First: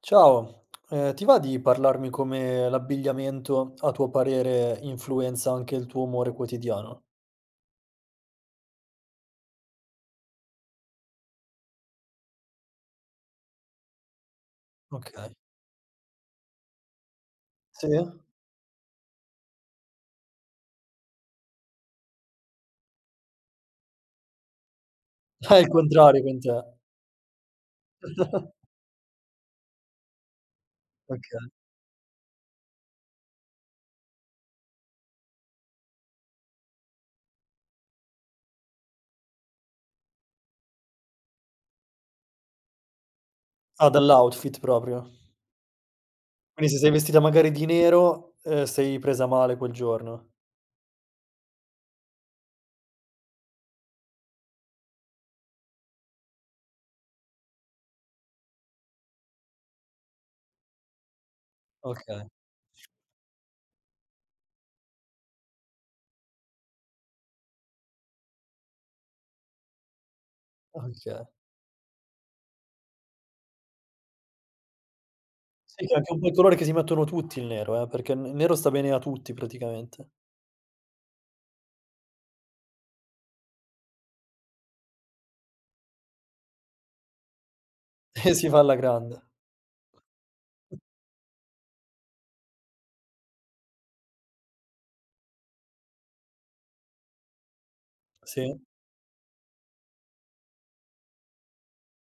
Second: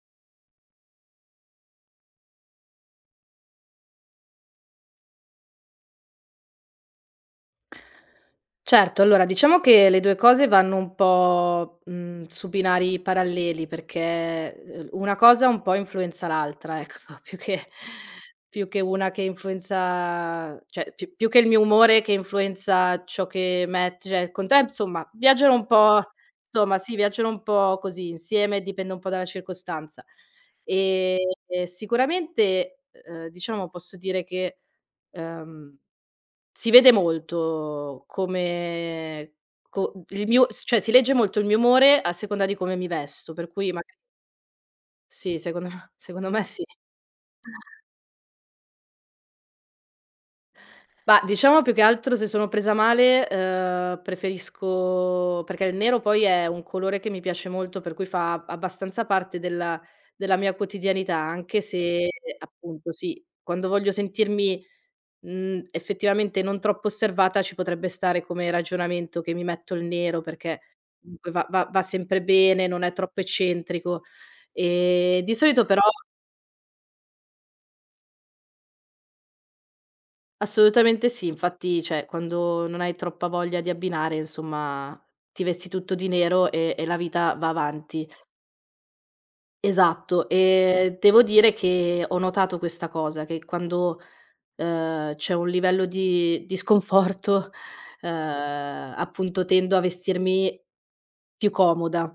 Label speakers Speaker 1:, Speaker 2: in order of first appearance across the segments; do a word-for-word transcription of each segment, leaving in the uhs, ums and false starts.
Speaker 1: Ciao, ehm, ti va di parlarmi come l'abbigliamento, a tuo parere, influenza anche il tuo umore quotidiano?
Speaker 2: Certo, allora diciamo che le due cose vanno un po', mhmm, su binari paralleli perché, uhm, una
Speaker 1: Okay.
Speaker 2: cosa un po' influenza l'altra, ecco, più che
Speaker 1: Sì?
Speaker 2: più che una che influenza cioè più più che il mio umore che influenza ciò che met cioè il conte insomma viaggiano
Speaker 1: Ah,
Speaker 2: un
Speaker 1: il
Speaker 2: po'
Speaker 1: contrario con te.
Speaker 2: insomma sì, viaggiano un po' così insieme, dipende un po' dalla circostanza. Ehm,
Speaker 1: Okay.
Speaker 2: Sicuramente, uhm, diciamo posso dire che, uhm si vede molto come co il mio s cioè si legge molto il mio umore a seconda di come mi vesto, per cui
Speaker 1: Ah,
Speaker 2: magari
Speaker 1: dall'outfit proprio.
Speaker 2: sì, secondo me secondo me sì.
Speaker 1: Quindi se sei vestita magari di nero, ehm, sei presa male quel giorno.
Speaker 2: Mah, diciamo più che altro se sono presa male, uhm, preferisco perché il nero poi è un colore che mi piace molto, per cui fa abbastanza parte della della mia quotidianità, anche se
Speaker 1: Okay,
Speaker 2: appunto sì, quando voglio sentirmi Mhmm, effettivamente non troppo osservata ci potrebbe stare come ragionamento che mi metto il nero perché
Speaker 1: okay.
Speaker 2: comunque va va va sempre bene, non è troppo eccentrico. Ehm, di solito però
Speaker 1: Sì, che è anche un po' il colore che si mettono tutti il nero, eh, perché il nero sta bene a tutti praticamente.
Speaker 2: assolutamente sì, infatti cioè quando non hai troppa voglia di abbinare, insomma, ti vesti tutto di nero e e la vita va avanti.
Speaker 1: E si fa alla grande.
Speaker 2: Esatto, ehm, devo dire che ho notato questa cosa, che quando Ehm, c'è un livello di di sconforto,
Speaker 1: Sì,
Speaker 2: ehm, appunto tendo a vestirmi più comoda.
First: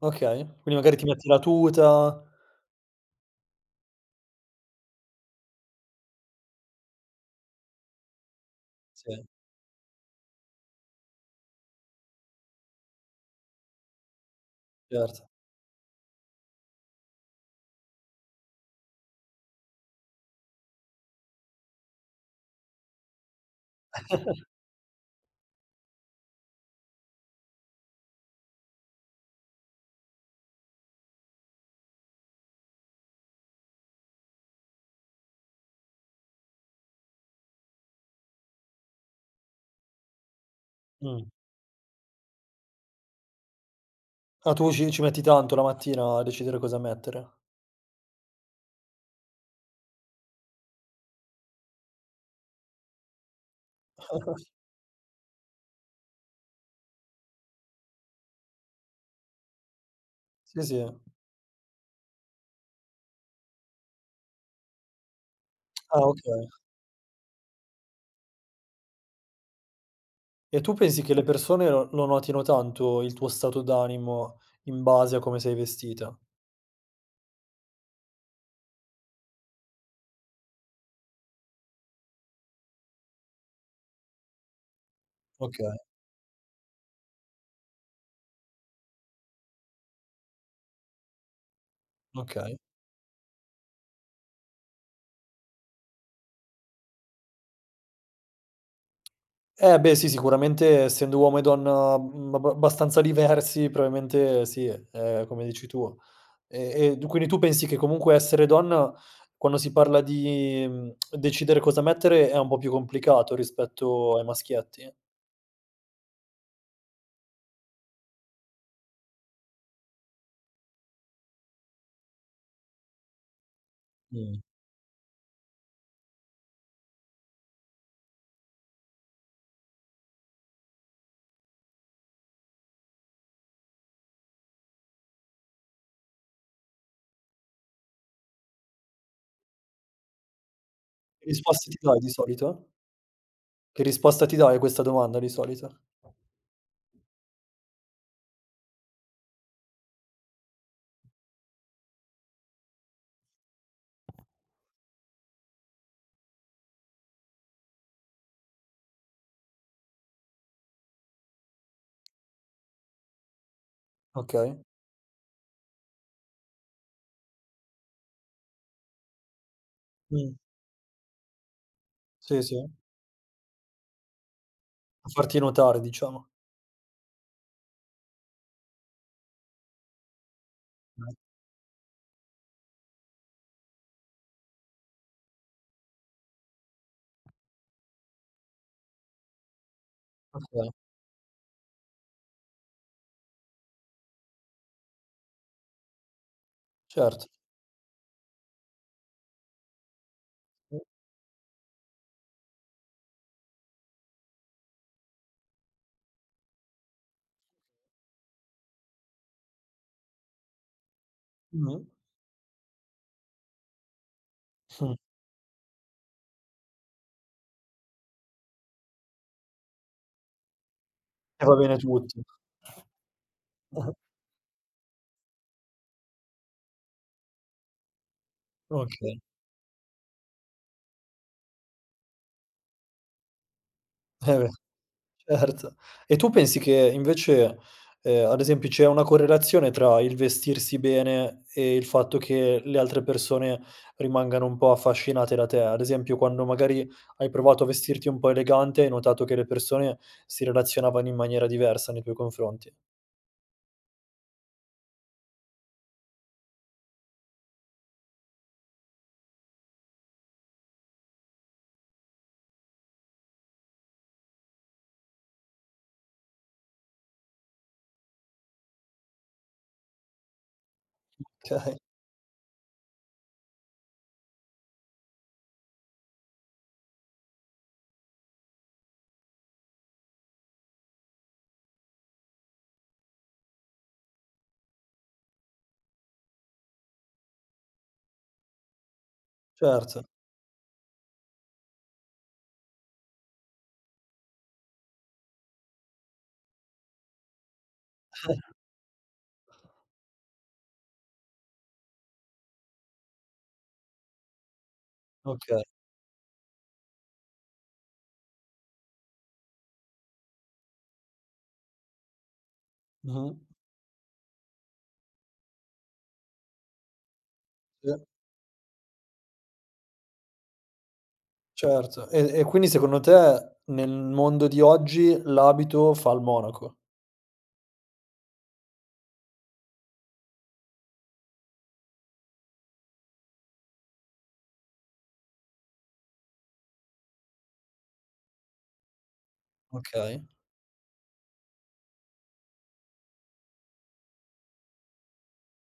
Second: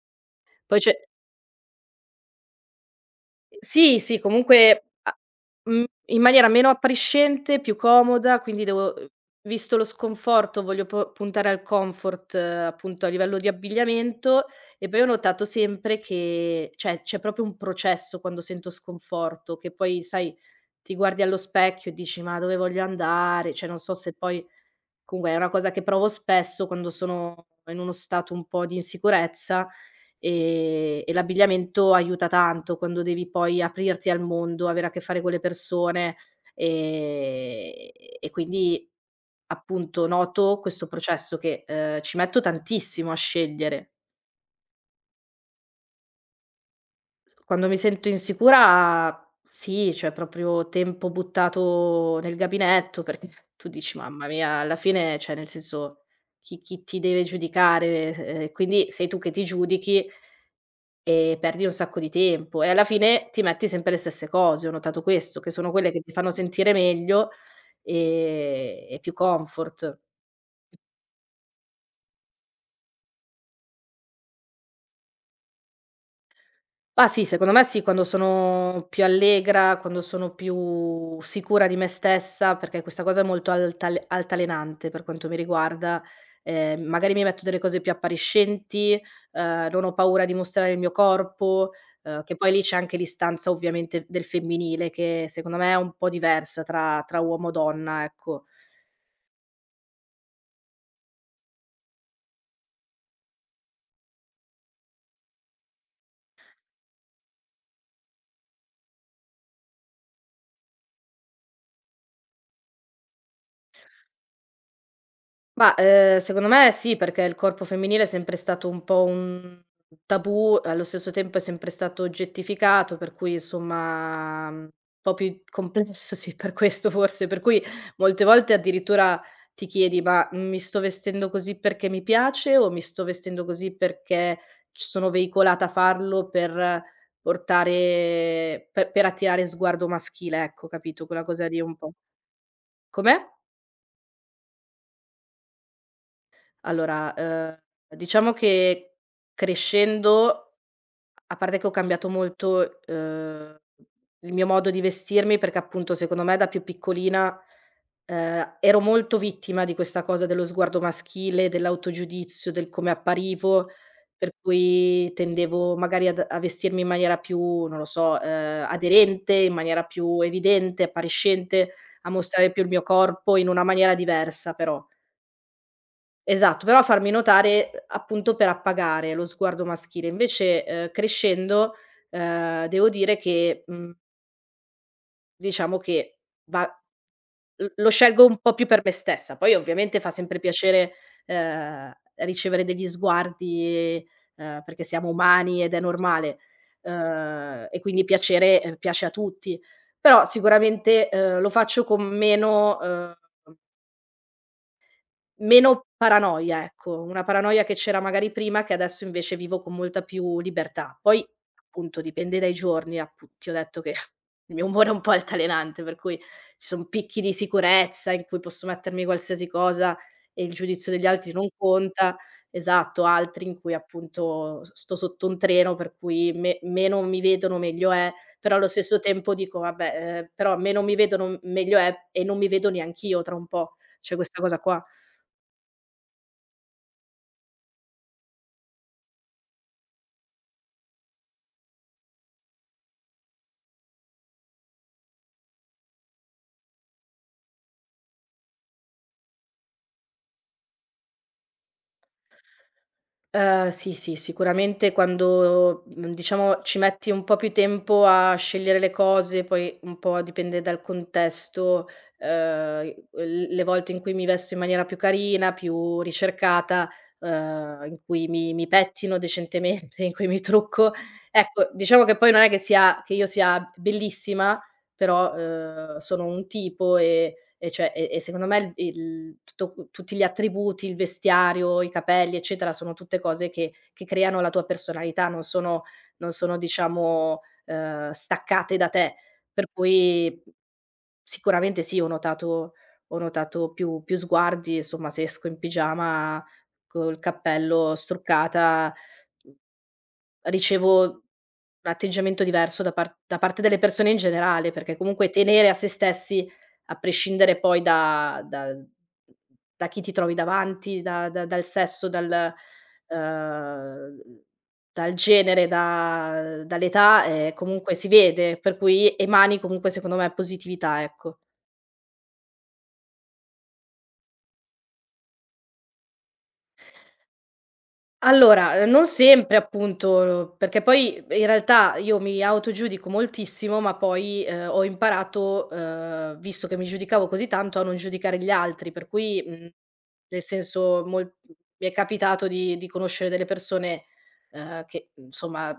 Speaker 1: okay. Quindi
Speaker 2: Poi c'è
Speaker 1: magari ti metti la tuta.
Speaker 2: sì, sì, comunque a mhmm, in maniera meno appariscente, più comoda, quindi devo uhm,
Speaker 1: Sì,
Speaker 2: visto lo sconforto voglio po puntare al comfort, eh, appunto a livello di abbigliamento e poi ho
Speaker 1: certo.
Speaker 2: notato sempre che cioè, c'è proprio un processo quando sento sconforto, che poi sai, ti guardi allo specchio e dici: "Ma dove voglio andare?" Cioè, non so se poi comunque è una cosa che provo spesso quando sono in uno stato un po' di insicurezza, ehm, e l'abbigliamento aiuta tanto quando devi poi aprirti al mondo, avere a che fare con le persone, ehm, e quindi appunto noto questo
Speaker 1: Mh.
Speaker 2: processo che, ehm, ci metto tantissimo a scegliere.
Speaker 1: Ah, tu ci ci metti tanto la mattina a decidere cosa mettere.
Speaker 2: Quando mi sento insicura sì, cioè proprio tempo buttato nel gabinetto, perché tu dici: "Mamma mia", alla fine cioè nel senso chi chi ti deve giudicare? S ehm, Quindi sei tu che ti giudichi
Speaker 1: Sì, sì.
Speaker 2: e perdi un sacco di tempo e alla fine ti metti sempre le stesse cose. Ho notato questo, che sono quelle
Speaker 1: Ah,
Speaker 2: che ti fanno
Speaker 1: okay.
Speaker 2: sentire meglio e e più comfort.
Speaker 1: E tu pensi che le persone lo lo notino tanto il tuo stato d'animo in base a come sei vestita?
Speaker 2: Ah sì, secondo me sì, quando sono più allegra, quando sono più sicura di me stessa, perché questa cosa è molto altale altalenante per quanto mi
Speaker 1: Okay,
Speaker 2: riguarda. Ehm, magari mi metto delle cose più appariscenti, ehm, non ho paura di mostrare il mio corpo, ehm, che poi
Speaker 1: okay.
Speaker 2: lì c'è anche l'istanza ovviamente del femminile che secondo me è un po' diversa tra tra uomo e donna, ecco.
Speaker 1: Eh, beh, sì, sicuramente essendo uomo e donna, mhmm, abba abbastanza diversi, probabilmente sì, è come dici tu. E e d quindi tu pensi che comunque essere donna, quando si parla di, mhmm, decidere cosa mettere, è un po' più complicato rispetto ai maschietti?
Speaker 2: Ma, ehm, secondo me sì, perché il corpo femminile è sempre stato un po' un tabù, allo stesso tempo è sempre stato oggettificato, per cui
Speaker 1: Mh.
Speaker 2: insomma, mhmm, un po' più complesso, sì, per questo forse, per cui molte volte addirittura ti chiedi: "Ma mi sto vestendo così perché mi piace o mi sto vestendo così perché c sono veicolata a farlo per portare pe per attirare sguardo maschile", ecco, capito, quella
Speaker 1: Che
Speaker 2: cosa lì
Speaker 1: risposta
Speaker 2: un
Speaker 1: ti
Speaker 2: po'
Speaker 1: dai di solito?
Speaker 2: come?
Speaker 1: Che risposta ti dai a questa domanda di solito?
Speaker 2: Allora, uhm, diciamo che crescendo, a parte che ho cambiato molto, uhm, il mio modo di vestirmi perché appunto secondo me da più piccolina, ehm, ero molto vittima di questa cosa dello sguardo maschile, dell'autogiudizio, del come apparivo, per
Speaker 1: Okay.
Speaker 2: cui tendevo magari ad a vestirmi in maniera più, non lo so, ehm, aderente, in maniera più
Speaker 1: Mh.
Speaker 2: evidente, appariscente, a
Speaker 1: Sì,
Speaker 2: mostrare
Speaker 1: sì.
Speaker 2: più il mio corpo in una maniera diversa però.
Speaker 1: A farti notare diciamo.
Speaker 2: Esatto, però farmi notare appunto per appagare lo sguardo maschile. Invece, ehm,
Speaker 1: Mh.
Speaker 2: crescendo, ehm, devo dire che, mhmm, diciamo che va l lo scelgo un po' più per me stessa. Poi ovviamente fa sempre
Speaker 1: Okay,
Speaker 2: piacere, ehm, ricevere degli sguardi, ehm, perché siamo umani ed è normale,
Speaker 1: certo.
Speaker 2: ehm, e quindi piacere, ehm, piace a tutti. Però
Speaker 1: Mh.
Speaker 2: sicuramente, ehm, lo faccio con meno, ehm Meno paranoia, ecco, una paranoia che c'era magari prima, che adesso invece vivo con molta più libertà. Poi,
Speaker 1: Mh-mh.
Speaker 2: appunto, dipende dai giorni, appu ti ho detto che il mio umore è
Speaker 1: Mh.
Speaker 2: un po' altalenante, per cui ci son picchi di sicurezza in cui posso mettermi qualsiasi cosa e il giudizio degli altri
Speaker 1: E
Speaker 2: non
Speaker 1: va bene
Speaker 2: conta
Speaker 1: tutto.
Speaker 2: esatto, altri in cui appunto s sto sotto un treno, per cui me meno mi vedono meglio è, però allo stesso
Speaker 1: Okay.
Speaker 2: tempo dico: "Vabbè, ehm, però meno mi vedono meglio è e non mi vedo neanch'io tra un po'." C'è
Speaker 1: Eh
Speaker 2: questa
Speaker 1: beh.
Speaker 2: cosa qua.
Speaker 1: Certo. E tu pensi che invece, ehm, ad esempio c'è una correlazione tra il vestirsi bene e il fatto che le altre persone rimangano un po' affascinate da te? Ad esempio quando magari hai provato a vestirti un po' elegante, hai notato che le persone si relazionavano in maniera diversa nei tuoi confronti?
Speaker 2: Ehm, sì, sì, sicuramente quando, mhmm, diciamo ci metti un po' più tempo a scegliere le cose, poi un po' dipende dal contesto, ehm, l le volte in cui mi vesto in maniera più carina, più ricercata, ehm, in cui mi mi pettino decentemente, in cui mi trucco. Ecco,
Speaker 1: Okay,
Speaker 2: diciamo che poi non è che sia che io sia bellissima, però, ehm, sono un tipo e e cioè e e secondo me il il tutto tutti gli attributi, il vestiario, i capelli, eccetera, sono tutte cose che che creano la tua personalità, non sono non sono diciamo, ehm, staccate da te. Per
Speaker 1: certo,
Speaker 2: cui sicuramente sì, ho notato ho notato più più sguardi, insomma, se esco in pigiama col cappello struccata, ricevo un atteggiamento diverso da par da parte delle persone in generale, perché comunque
Speaker 1: okay.
Speaker 2: tenere a se stessi, a prescindere poi da da da chi ti trovi davanti, da da dal sesso, dal
Speaker 1: Mh-mh.
Speaker 2: uhm, dal genere, da dall'età, ehm,
Speaker 1: Sì,
Speaker 2: comunque si vede, per cui emani comunque secondo me positività, ecco.
Speaker 1: certo. E e quindi secondo te nel mondo di oggi l'abito fa il monaco?
Speaker 2: Allora, ehm, non sempre appunto, perché poi in realtà io mi autogiudico moltissimo, ma poi, ehm, ho imparato, ehm, visto che mi giudicavo così tanto, a non giudicare gli altri, per cui, mhmm,
Speaker 1: Okay.
Speaker 2: nel senso mol mi è capitato di di conoscere delle persone, ehm, che insomma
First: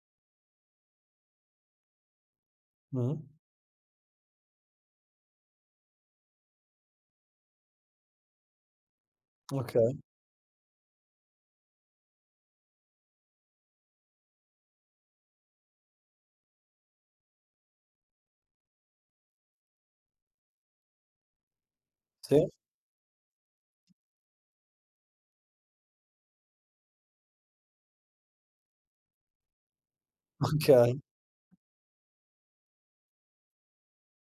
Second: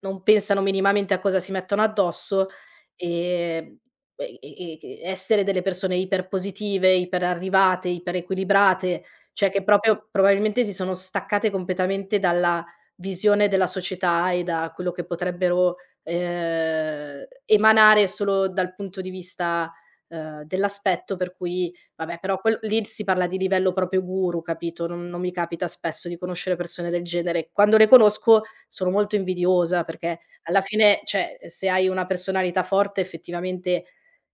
Speaker 2: non pensano minimamente a cosa si mettono addosso,
Speaker 1: Mh.
Speaker 2: ehm, e e e essere delle persone iperpositive, iperarrivate, iperequilibrate cioè che
Speaker 1: Okay.
Speaker 2: proprio probabilmente si sono staccate completamente dalla visione della società e da quello che potrebbero, ehm, emanare solo dal punto di vista, ehm, dell'aspetto per cui vabbè però
Speaker 1: Sì.
Speaker 2: quel lì si parla di livello proprio guru, capito, non non mi capita spesso di conoscere persone del genere. Quando le conosco sono molto invidiosa perché alla
Speaker 1: Okay.
Speaker 2: fine, cioè, se hai una personalità forte effettivamente,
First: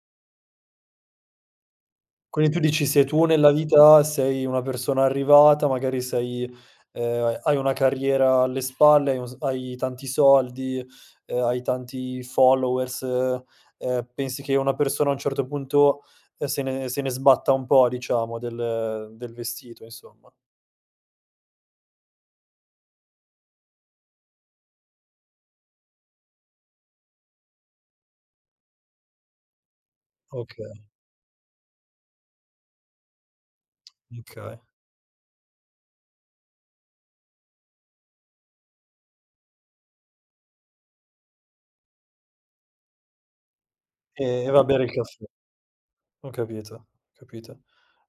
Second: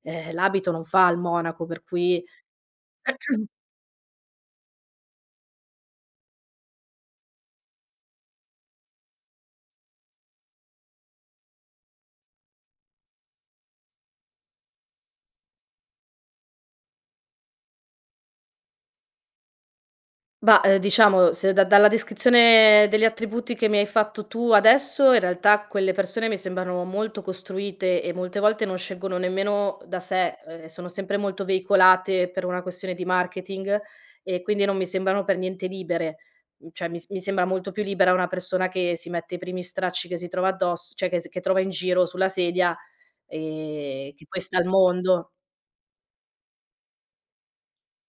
Speaker 2: ehm, l'abito non fa il monaco, per cui
Speaker 1: Quindi tu dici se tu nella vita sei una persona arrivata, magari sei ehm, hai una carriera alle spalle, hai un s hai tanti soldi, ehm, hai tanti followers, ehm, pensi che una persona a un certo punto, ehm, se ne se ne sbatta un po' diciamo del del vestito, insomma.
Speaker 2: mah, ehm, diciamo se da dalla descrizione degli attributi che mi hai fatto tu adesso, in realtà quelle persone mi sembrano molto costruite e molte volte non scelgono nemmeno da sé, ehm,
Speaker 1: Okay,
Speaker 2: sono sempre molto veicolate per una questione di marketing e
Speaker 1: okay.
Speaker 2: quindi non mi sembrano per niente libere. Mhmm, cioè mi s mi sembra molto più libera una persona che si mette i primi stracci che si trova addosso cioè che s che trova in giro sulla sedia, ehm,
Speaker 1: E
Speaker 2: che poi
Speaker 1: e
Speaker 2: sta
Speaker 1: va a
Speaker 2: al
Speaker 1: bere il caffè.
Speaker 2: mondo.
Speaker 1: Ho capito, ho capito.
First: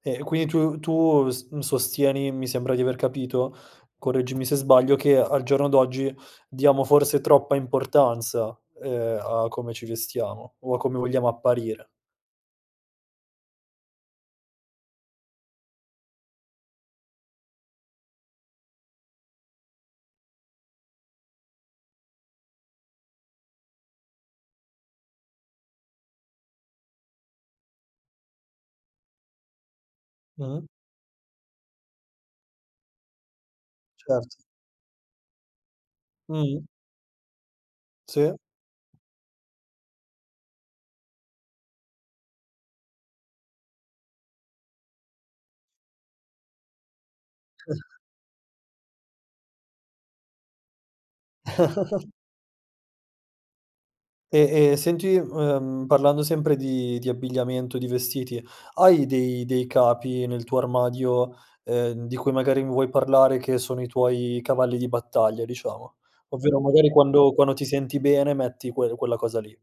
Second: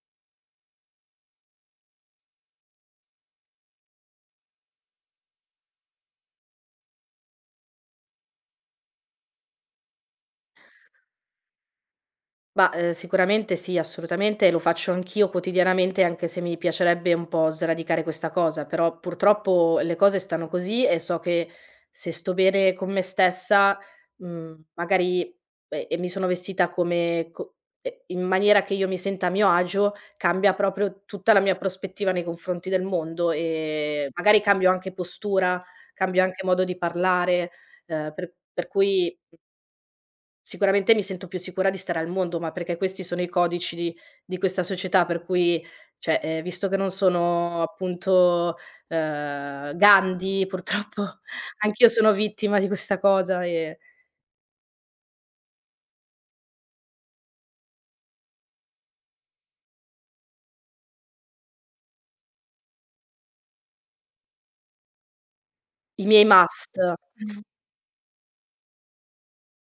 Speaker 1: E quindi tu tu s mhmm, sostieni, mi sembra di aver capito, correggimi se sbaglio, che al giorno d'oggi diamo forse troppa importanza, ehm, a come ci vestiamo o a come vogliamo apparire.
Speaker 2: Bah, ehm, sicuramente sì, assolutamente, lo faccio anch'io quotidianamente, anche se mi piacerebbe un po' sradicare questa cosa, però purtroppo le cose stanno così e so che se sto bene con me stessa, mhmm, magari e e mi sono vestita come co e in maniera che io mi senta a mio agio, cambia
Speaker 1: Mh-mh,
Speaker 2: proprio tutta la mia prospettiva nei confronti del mondo e
Speaker 1: certo.
Speaker 2: magari cambio anche postura, cambio anche
Speaker 1: Mh-mh,
Speaker 2: modo di parlare, ehm,
Speaker 1: sì.
Speaker 2: per per cui sicuramente mi sento più sicura di stare al mondo, ma perché questi sono i codici di di questa società per cui cioè, ehm, visto che non sono appunto, ehm, Gandhi purtroppo anch'io sono vittima di questa cosa e
Speaker 1: E e senti, ehm, parlando sempre di di abbigliamento, di vestiti, hai dei dei capi nel tuo armadio, ehm, di cui magari mi vuoi parlare che sono i tuoi cavalli di battaglia, diciamo?
Speaker 2: i miei
Speaker 1: Ovvero
Speaker 2: must
Speaker 1: magari quando quando ti senti bene metti que quella cosa lì.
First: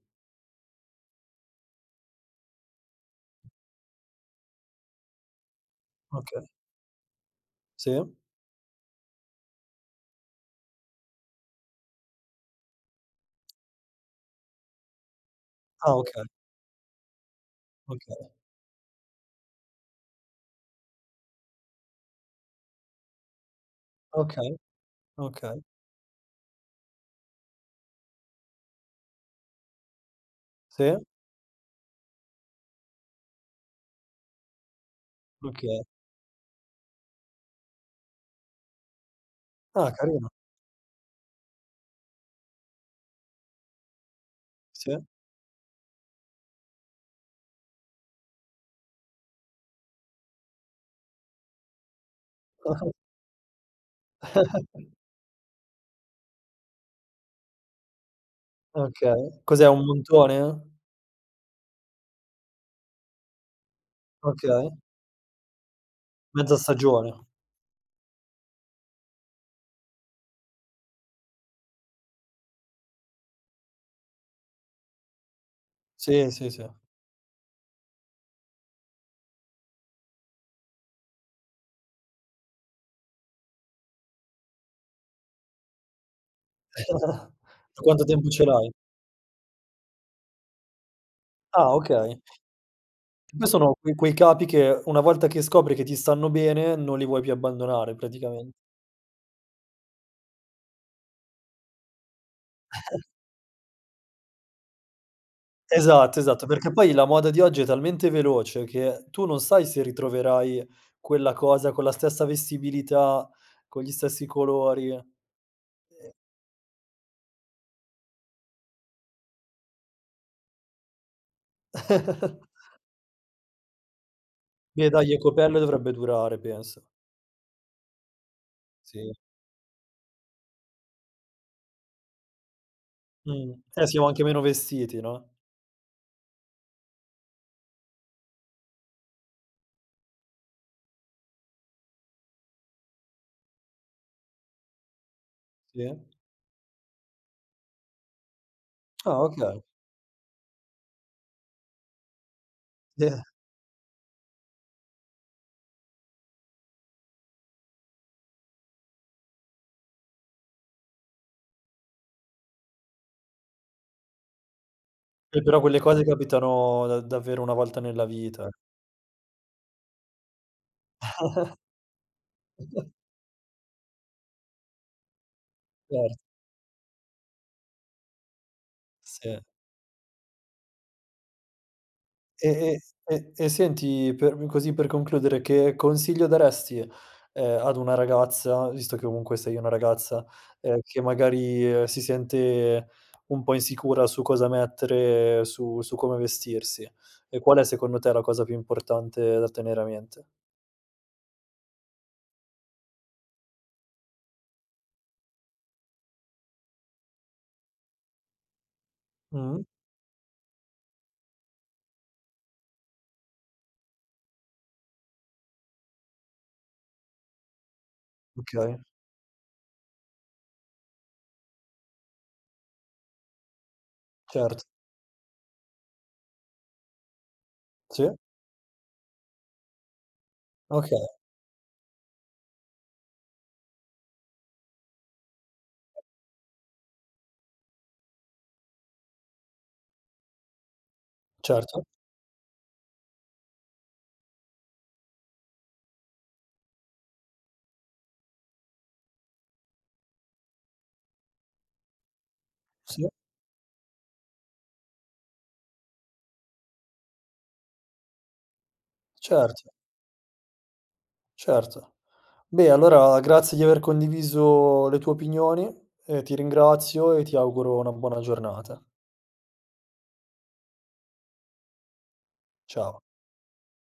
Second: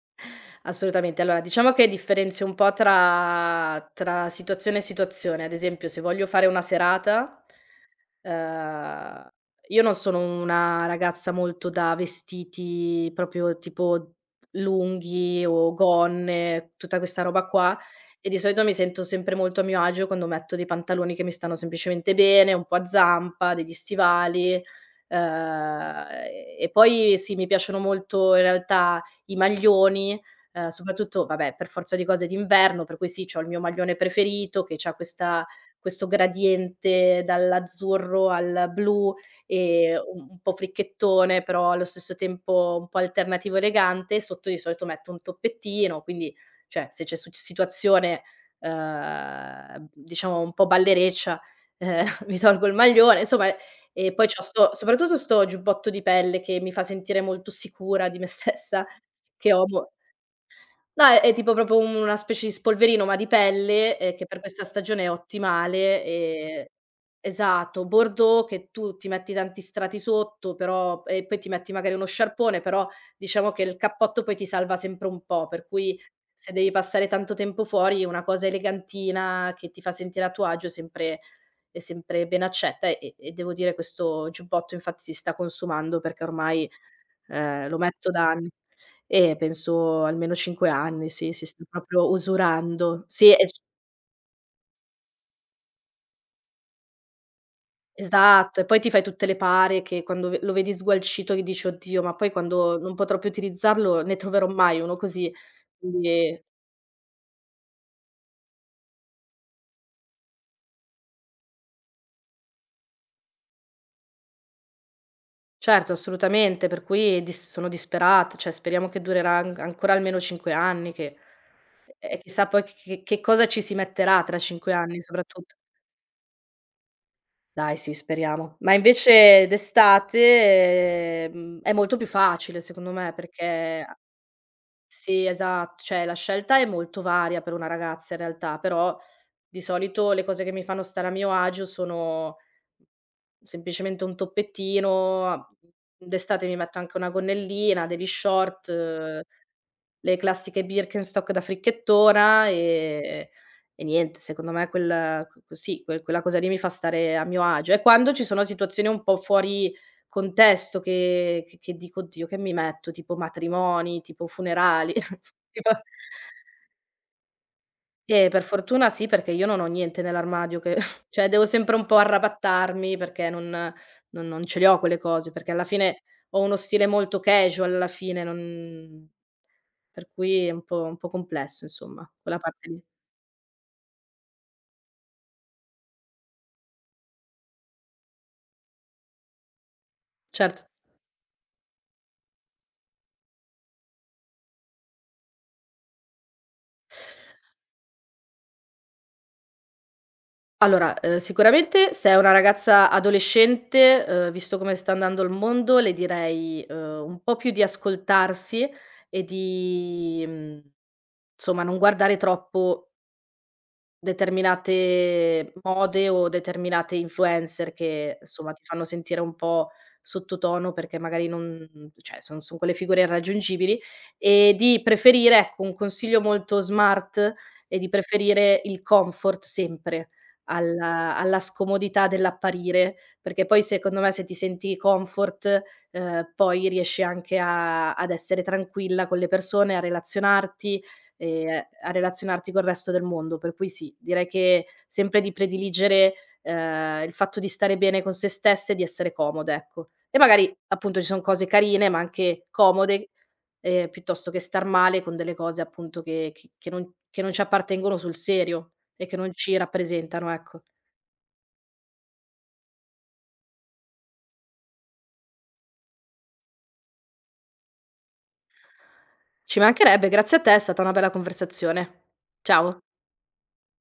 Speaker 2: assolutamente. Allora, diciamo che differenzio un po' tra tra situazione e situazione. Ad esempio, se voglio
Speaker 1: Okay.
Speaker 2: fare una serata
Speaker 1: Sì.
Speaker 2: Ehm, io non sono una ragazza molto da vestiti proprio tipo lunghi o
Speaker 1: Ah, okay,
Speaker 2: gonne, tutta questa roba qua,
Speaker 1: okay,
Speaker 2: e di solito mi sento sempre molto a mio agio quando metto dei pantaloni che mi stanno semplicemente bene, un po' a zampa, degli
Speaker 1: okay,
Speaker 2: stivali,
Speaker 1: okay.
Speaker 2: ehm, e poi sì, mi piacciono molto in realtà i maglioni, ehm,
Speaker 1: Sì,
Speaker 2: soprattutto vabbè per forza di cose d'inverno, per cui sì, c'ho il mio maglione preferito che c'ha questa
Speaker 1: okay.
Speaker 2: questo gradiente dall'azzurro al blu,
Speaker 1: Ah,
Speaker 2: ehm, un
Speaker 1: carino.
Speaker 2: un po' fricchettone, però allo stesso tempo un po' alternativo elegante. Sotto di solito
Speaker 1: Sì.
Speaker 2: metto un toppettino, quindi cioè se c'è suc situazione, uhm, diciamo un po' ballereccia, ehm, mi tolgo il maglione, insomma e poi c'ho sto soprattutto sto giubbotto di pelle che mi fa sentire molto sicura di me stessa,
Speaker 1: Okay.
Speaker 2: che ho
Speaker 1: Cos'è un
Speaker 2: mo
Speaker 1: montone?
Speaker 2: no, è è tipo proprio un una specie di spolverino, ma di pelle, ehm, che per questa
Speaker 1: Okay.
Speaker 2: stagione è ottimale,
Speaker 1: Mezza
Speaker 2: ehm
Speaker 1: stagione.
Speaker 2: esatto, bordeaux che tu ti metti tanti strati sotto, però e poi ti metti magari uno sciarpone, però diciamo che il cappotto poi ti salva sempre un po', per cui
Speaker 1: Sì, sì,
Speaker 2: se
Speaker 1: sì.
Speaker 2: devi passare tanto tempo fuori una cosa elegantina che ti fa sentire a tuo agio è sempre è sempre ben accetta e e devo dire questo giubbotto infatti si sta consumando perché ormai Ehm, lo
Speaker 1: Da quanto
Speaker 2: metto
Speaker 1: tempo
Speaker 2: da
Speaker 1: ce
Speaker 2: anni.
Speaker 1: l'hai?
Speaker 2: Eh, penso almeno 5 anni, sì, sì, sta
Speaker 1: Ah,
Speaker 2: proprio
Speaker 1: okay.
Speaker 2: usurando. Sì,
Speaker 1: Poi
Speaker 2: es
Speaker 1: sono quei quei capi che una volta che scopri che ti stanno bene, non li vuoi più abbandonare praticamen
Speaker 2: esatto, e poi ti fai tutte le pare che quando ve lo vedi sgualcito che dici: "Oddio, ma poi quando non potrò più utilizzarlo ne troverò mai uno così".
Speaker 1: Esatto,
Speaker 2: Quindi
Speaker 1: esatto, perché poi la moda di oggi è talmente veloce che tu non sai se ritroverai quella cosa con la stessa vestibilità, con gli stessi colori.
Speaker 2: certo, assolutamente, per cui dis sono disperata, cioè speriamo che durerà an ancora almeno 5 anni che e
Speaker 1: Ehm
Speaker 2: chissà poi che che cosa ci si metterà tra 5
Speaker 1: Beh
Speaker 2: anni
Speaker 1: dai,
Speaker 2: soprattutto.
Speaker 1: Ecopelle dovrebbe durare penso.
Speaker 2: Dai sì, speriamo. Ma
Speaker 1: Sì.
Speaker 2: invece d'estate, mhmm, è molto più facile secondo me
Speaker 1: Mh. Eh,
Speaker 2: perché a
Speaker 1: siamo anche meno vestiti,
Speaker 2: sì,
Speaker 1: no,
Speaker 2: esatto, cioè la scelta è molto varia per una ragazza in realtà, però di solito le cose che mi fanno stare a mio agio sono semplicemente un toppettino, a
Speaker 1: sì.
Speaker 2: d'estate mi metto anche una gonnellina, degli short
Speaker 1: Ah, okay.
Speaker 2: le classiche Birkenstock da fricchettona,
Speaker 1: Sì.
Speaker 2: ehm, e niente, secondo me quel q sì, que quella cosa lì mi fa stare a mio agio. E quando ci sono situazioni un po' fuori contesto che che che dico: "Oddio, che mi metto?" Tipo matrimoni, tipo funerali,
Speaker 1: Eh, però
Speaker 2: tipo
Speaker 1: quelle cose capitano da davvero una volta nella
Speaker 2: eh, per
Speaker 1: vita.
Speaker 2: fortuna sì, perché io non ho niente nell'armadio che cioè devo sempre un po' arrabattarmi perché non non non ce le ho quelle cose, perché alla fine
Speaker 1: Certo,
Speaker 2: ho uno stile molto casual alla fine, non
Speaker 1: sì.
Speaker 2: per cui è un po' un po' complesso insomma, quella
Speaker 1: E
Speaker 2: parte
Speaker 1: e
Speaker 2: lì.
Speaker 1: e e senti, per così per concludere, che consiglio daresti, ehm, ad una ragazza, visto che comunque sei una ragazza,
Speaker 2: Certo.
Speaker 1: ehm, che magari eh, si sente un po' insicura su cosa mettere, su su come vestirsi? E qual è secondo te la cosa più importante da tenere a mente?
Speaker 2: Allora, uhm, sicuramente se è una ragazza adolescente, uhm, visto come sta andando il mondo, le direi, uhm, un po' più di ascoltarsi e
Speaker 1: Mh,
Speaker 2: di, mhmm, insomma non guardare troppo determinate mode o determinate influencer che, insomma, ti
Speaker 1: okay,
Speaker 2: fanno sentire un po' sottotono perché magari non cioè son son quelle figure irraggiungibili, e
Speaker 1: certo.
Speaker 2: di preferire ecco, un consiglio molto smart è di
Speaker 1: Sì,
Speaker 2: preferire il comfort sempre
Speaker 1: okay,
Speaker 2: alla alla scomodità dell'apparire, perché poi secondo me se ti senti comfort, ehm, poi riesci anche a ad essere tranquilla con le persone, a relazionarti, Ehm,
Speaker 1: certo.
Speaker 2: a relazionarti col resto del mondo. Per cui sì, direi che sempre di prediligere, ehm, il fatto di stare bene con se stesse e di essere comode, ecco. E magari appunto ci son cose carine, ma anche
Speaker 1: Sì,
Speaker 2: comode, ehm, piuttosto che star male con delle cose appunto che che che non che non ci appartengono sul serio e che non ci
Speaker 1: certo,
Speaker 2: rappresentano, ecco.
Speaker 1: certo. Beh, allora grazie di aver condiviso le tue opinioni, e ti ringrazio e ti auguro una buona giornata.
Speaker 2: Ci mancherebbe, grazie a te, è stata una bella conversazione. Ciao.
Speaker 1: Ciao.